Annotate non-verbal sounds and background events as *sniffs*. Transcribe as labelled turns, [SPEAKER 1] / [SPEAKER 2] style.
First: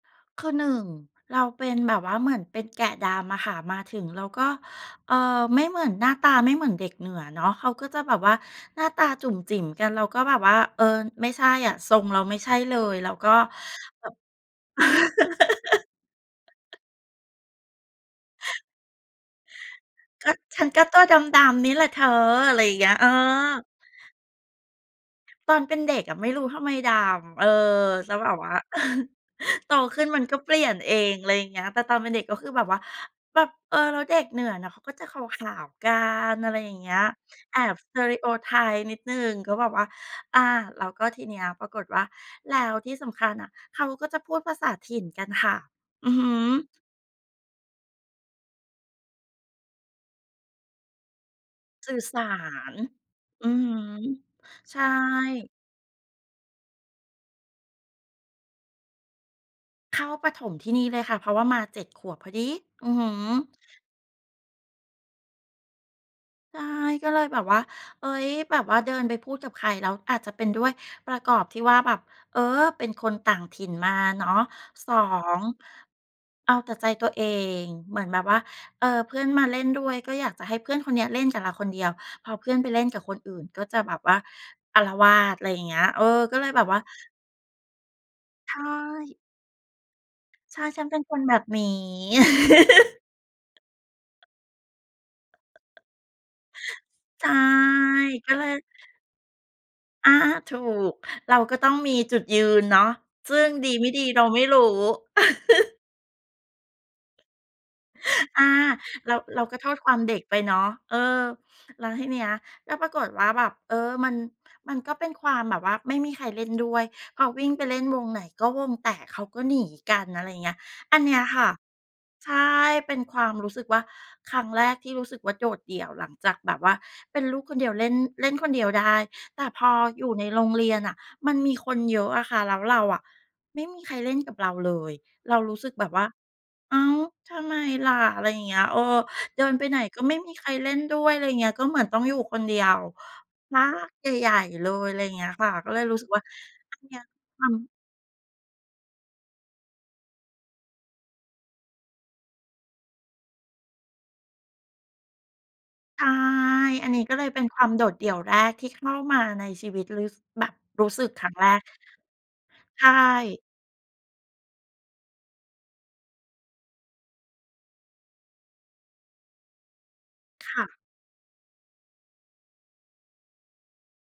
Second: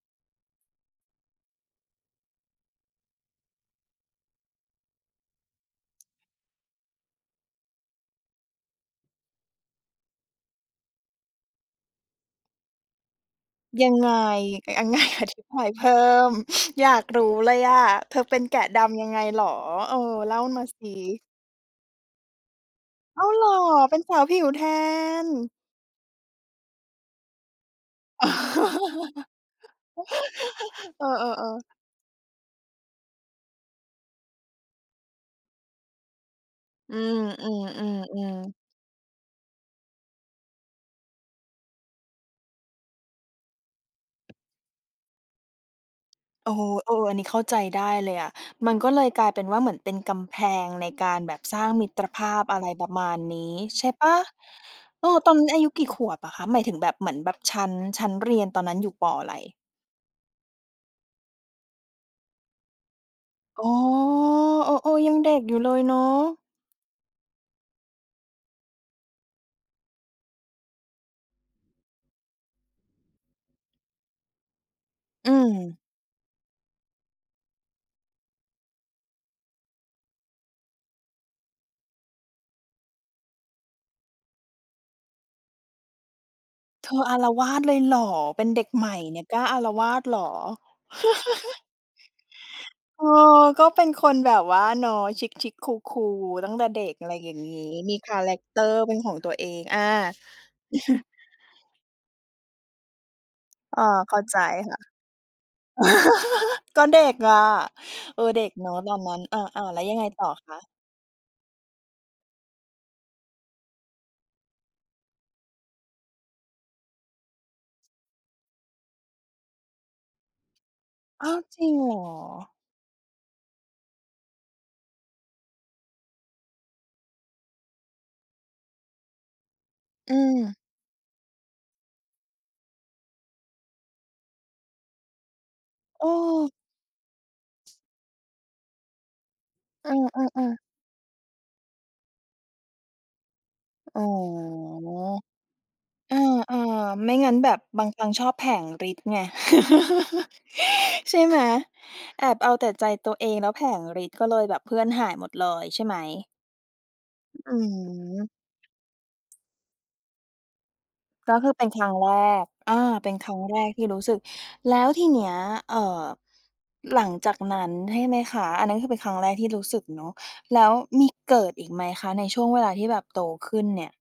[SPEAKER 1] คือหนึ่งเราเป็นแบบว่าเหมือนเป็นแกะดำอะค่ะ มาถึงเราก็ เอ่อ ไม่เหมือน หน้าตาไม่เหมือนเด็กเหนือเนาะ เขาก็จะแบบว่าหน้าตาจุ๋มจิ๋มกัน เราก็แบบว่า เออ ไม่ใช่อะ ทรงเราไม่ใช่เลย แล้วก็
[SPEAKER 2] ยัง
[SPEAKER 1] แบ
[SPEAKER 2] ไ
[SPEAKER 1] บ
[SPEAKER 2] ง ยังไง อธิบายเพ
[SPEAKER 1] *laughs*
[SPEAKER 2] ิ่ม *sniffs* อยากรู้เลยอะ เธอเป็นแกะดำยังไงเหรอ? เออ
[SPEAKER 1] ก
[SPEAKER 2] เ
[SPEAKER 1] ็
[SPEAKER 2] ล่า
[SPEAKER 1] ฉ
[SPEAKER 2] ม
[SPEAKER 1] ั
[SPEAKER 2] า
[SPEAKER 1] นก
[SPEAKER 2] ซ
[SPEAKER 1] ็ตัวด
[SPEAKER 2] ิ
[SPEAKER 1] ำ ๆ นี่แหละเธอ อะไรเงี้ย เออ
[SPEAKER 2] อ้าวเหรอ! เป็นสาวผิวแทน
[SPEAKER 1] ตอนเป็นเด็กอะไม่รู้ทำไมดำ เออ แล้วแบบว่า *chuckles* โตขึ้นมันก็เปลี่ยน
[SPEAKER 2] *laughs*
[SPEAKER 1] เอ
[SPEAKER 2] เอ
[SPEAKER 1] ง อะไรอย่าง
[SPEAKER 2] อ
[SPEAKER 1] เงี้
[SPEAKER 2] ๆ ๆ
[SPEAKER 1] ย แต่ตอนเป็นเด็ก ก็คือแบบว่า แบบ เออ แล้วเด็กเหนือเขาก็จะขาว ๆ กัน อะไรอย่างเงี
[SPEAKER 2] อ
[SPEAKER 1] ้
[SPEAKER 2] ื
[SPEAKER 1] ย
[SPEAKER 2] อ
[SPEAKER 1] แอบ สเตริโอไ
[SPEAKER 2] ๆ
[SPEAKER 1] ท
[SPEAKER 2] ๆ ๆ
[SPEAKER 1] ป์ นิดหนึ่งก็แบบว่า อ่า แล้วก็ทีนี้ปรากฏว่า แล้วที่สำคัญน่ะเขาก็จะพูดภาษาถิ่นกันค่ะ อือฮ
[SPEAKER 2] โอ้โ
[SPEAKER 1] ึ
[SPEAKER 2] ฮ เออ อันนี้เข้าใจได้เลยอะ มันก็เลยกลายเป็นว่าเหมือนเป็นกำแพงในการแบบสร้างมิ
[SPEAKER 1] สื่
[SPEAKER 2] ต
[SPEAKER 1] อ
[SPEAKER 2] ร
[SPEAKER 1] ส
[SPEAKER 2] ภ
[SPEAKER 1] า
[SPEAKER 2] าพ อะไร
[SPEAKER 1] ร
[SPEAKER 2] ประมาณน
[SPEAKER 1] อื
[SPEAKER 2] ี้
[SPEAKER 1] อฮึ
[SPEAKER 2] ใช่เปล่า?
[SPEAKER 1] ใช่
[SPEAKER 2] เออ ตอนนั้นอายุกี่ขวบอะคะ หมายถึงแบบ เหมือนแบบชั้น ชั้นเรียนตอนนั้นอยู่ ป. อะไร?
[SPEAKER 1] เข้าประถมที่นี่เลยค่ะ เพราะว่ามา 7 พอดี อือฮึ
[SPEAKER 2] อ๋อ เออ ๆ ยังเด็กอยู่เลยเนาะ
[SPEAKER 1] ใช่ก็เลยแบบว่า เอ๊ย แบบว่าเดินไปพูดกับใครแล้วอาจจะเป็นด้วยประกอบที่ว่า แบบ เออ เป็นคนต่างถิ่นมาเนาะ สอ
[SPEAKER 2] อื
[SPEAKER 1] ง
[SPEAKER 2] ม
[SPEAKER 1] เอาแต่ใจตัวเองเหมือนแบบว่า เออเพื่อนมาเล่นด้วยก็อยากจะให้เพื่อนคนเนี้ยเล่นกับเราคนเดียว พอเพื่อนไปเล่นกับคนอื่นก็จะแบบว่าอาละวาด ไรอย่างเงี้ย เออ ก็เลยแบบว่า
[SPEAKER 2] เธออาละวาดเลยเหรอ เป็
[SPEAKER 1] ใ
[SPEAKER 2] น
[SPEAKER 1] ช
[SPEAKER 2] เด็กใหม่เ
[SPEAKER 1] ่
[SPEAKER 2] นี่ยกล้าอาละวาดเหรอ?
[SPEAKER 1] ใช่ ฉันเป็นคนแบบนี้
[SPEAKER 2] *chuckles*
[SPEAKER 1] *laughs*
[SPEAKER 2] เออ ก็เป็นคนแบบว่าเนาะ ชิค ๆ cool cool ตั้งแต่เด็ก อะไร
[SPEAKER 1] ใช
[SPEAKER 2] อย
[SPEAKER 1] ่
[SPEAKER 2] ่างงี้ มีคา
[SPEAKER 1] ก
[SPEAKER 2] แร
[SPEAKER 1] ็เ
[SPEAKER 2] ก
[SPEAKER 1] ล
[SPEAKER 2] เต
[SPEAKER 1] ย
[SPEAKER 2] อร์เป็นของตัวเอง อา
[SPEAKER 1] อ้า ถูก
[SPEAKER 2] *chuckles*
[SPEAKER 1] เราก็ต้องมีจุดยืนเนาะ ซึ่งดี
[SPEAKER 2] อ๋อ
[SPEAKER 1] ไม่ดี
[SPEAKER 2] เข
[SPEAKER 1] เ
[SPEAKER 2] ้
[SPEAKER 1] ร
[SPEAKER 2] า
[SPEAKER 1] า
[SPEAKER 2] ใ
[SPEAKER 1] ไ
[SPEAKER 2] จ
[SPEAKER 1] ม่รู้
[SPEAKER 2] ค่ะ
[SPEAKER 1] *laughs*
[SPEAKER 2] *laughs* ก็เด็กอะ เออ เ
[SPEAKER 1] อ
[SPEAKER 2] ด
[SPEAKER 1] ่
[SPEAKER 2] ็
[SPEAKER 1] า
[SPEAKER 2] กเนาะตอน
[SPEAKER 1] เ
[SPEAKER 2] น
[SPEAKER 1] ร
[SPEAKER 2] ั
[SPEAKER 1] า
[SPEAKER 2] ้น อ
[SPEAKER 1] เราก็
[SPEAKER 2] า
[SPEAKER 1] โท
[SPEAKER 2] ๆ แ
[SPEAKER 1] ษ
[SPEAKER 2] ล้ว
[SPEAKER 1] คว
[SPEAKER 2] ยั
[SPEAKER 1] า
[SPEAKER 2] ง
[SPEAKER 1] ม
[SPEAKER 2] ไง
[SPEAKER 1] เด็
[SPEAKER 2] ต
[SPEAKER 1] ก
[SPEAKER 2] ่อ
[SPEAKER 1] ไป
[SPEAKER 2] ค
[SPEAKER 1] เน
[SPEAKER 2] ะ?
[SPEAKER 1] าะ เออ แล้วทีเนี้ยก็ปรากฏว่าแบบ เออ มัน มันก็เป็นความแบบว่าไม่มีใครเล่นด้วย พอวิ่งไปเล่นวงไหน ก็วงแตกเขาก็หนีกัน อะไรอย่างเงี้ย อันเนี้ย
[SPEAKER 2] อ้าว
[SPEAKER 1] ค่ะ
[SPEAKER 2] จริงเหรอ?
[SPEAKER 1] ใช่ เป็นความรู้สึกว่าครั้งแรก ที่รู้สึกว่าโดดเดี่ยวหลังจากแบบว่าเป็นลูกคนเดียวเล่น เล่นคนเดียวได้ แต่พออยู
[SPEAKER 2] อ
[SPEAKER 1] ่
[SPEAKER 2] ื
[SPEAKER 1] ในโรง
[SPEAKER 2] ม
[SPEAKER 1] เรียนน่ะ มันมีคนเยอะอะค่ะ แล้วเราอะ ไม่มีใครเล่นกับเราเลย เรารู้สึกแบบว
[SPEAKER 2] เ
[SPEAKER 1] ่า
[SPEAKER 2] ออ
[SPEAKER 1] อ้าว ทำไมล่ะ อะไรอย่างเงี้ย เออ เดินไปไหน
[SPEAKER 2] เอ
[SPEAKER 1] ก็ไม่มี
[SPEAKER 2] อ
[SPEAKER 1] ใคร
[SPEAKER 2] ๆ ๆ
[SPEAKER 1] เล่นด้วย ไรเงี้ย ก็เหมือนต้องอยู่คนเดียว พัก
[SPEAKER 2] อ๋อ
[SPEAKER 1] ใหญ่ ๆ เลย ไรเงี้ยค่ะ ก็เลยรู้สึก
[SPEAKER 2] เอ
[SPEAKER 1] ว่า
[SPEAKER 2] อ
[SPEAKER 1] อันเนี้ย
[SPEAKER 2] ๆ ไม่งั้น
[SPEAKER 1] ท
[SPEAKER 2] แบบ
[SPEAKER 1] ำ
[SPEAKER 2] บางครั้งชอบแผลงฤทธิ์ไง *laughs* ใช่ไหม แอบเอาแต่ใจตัวเองแล้วแผลงฤทธิ์ ก็เลยแบบเพื่อนหายหมดเลยใช่ไหม?
[SPEAKER 1] ใช่ อันนี้ก็เลยเป็น
[SPEAKER 2] อื
[SPEAKER 1] ความโดดเดี่ยว
[SPEAKER 2] ม
[SPEAKER 1] แรกที่เข้ามาในชีวิตลืซ แบบรู้สึกครั้
[SPEAKER 2] ก
[SPEAKER 1] ง
[SPEAKER 2] ็
[SPEAKER 1] แ
[SPEAKER 2] ค
[SPEAKER 1] ร
[SPEAKER 2] ือเ
[SPEAKER 1] ก
[SPEAKER 2] ป็นครั้งแรก อ่า
[SPEAKER 1] ใช่
[SPEAKER 2] เป็นครั้งแรกที่รู้สึก แล้วทีเนี้ย เอ่อ หลังจากนั้นใช่ไหมคะ อันนั้นคือ เป็นครั้งแรกที่รู้สึกเนาะ
[SPEAKER 1] ค
[SPEAKER 2] แล
[SPEAKER 1] ่
[SPEAKER 2] ้ว
[SPEAKER 1] ะ
[SPEAKER 2] มีเกิดอีกไหมคะในช่วงเวลาที่แบบโตขึ้นเนี่ย?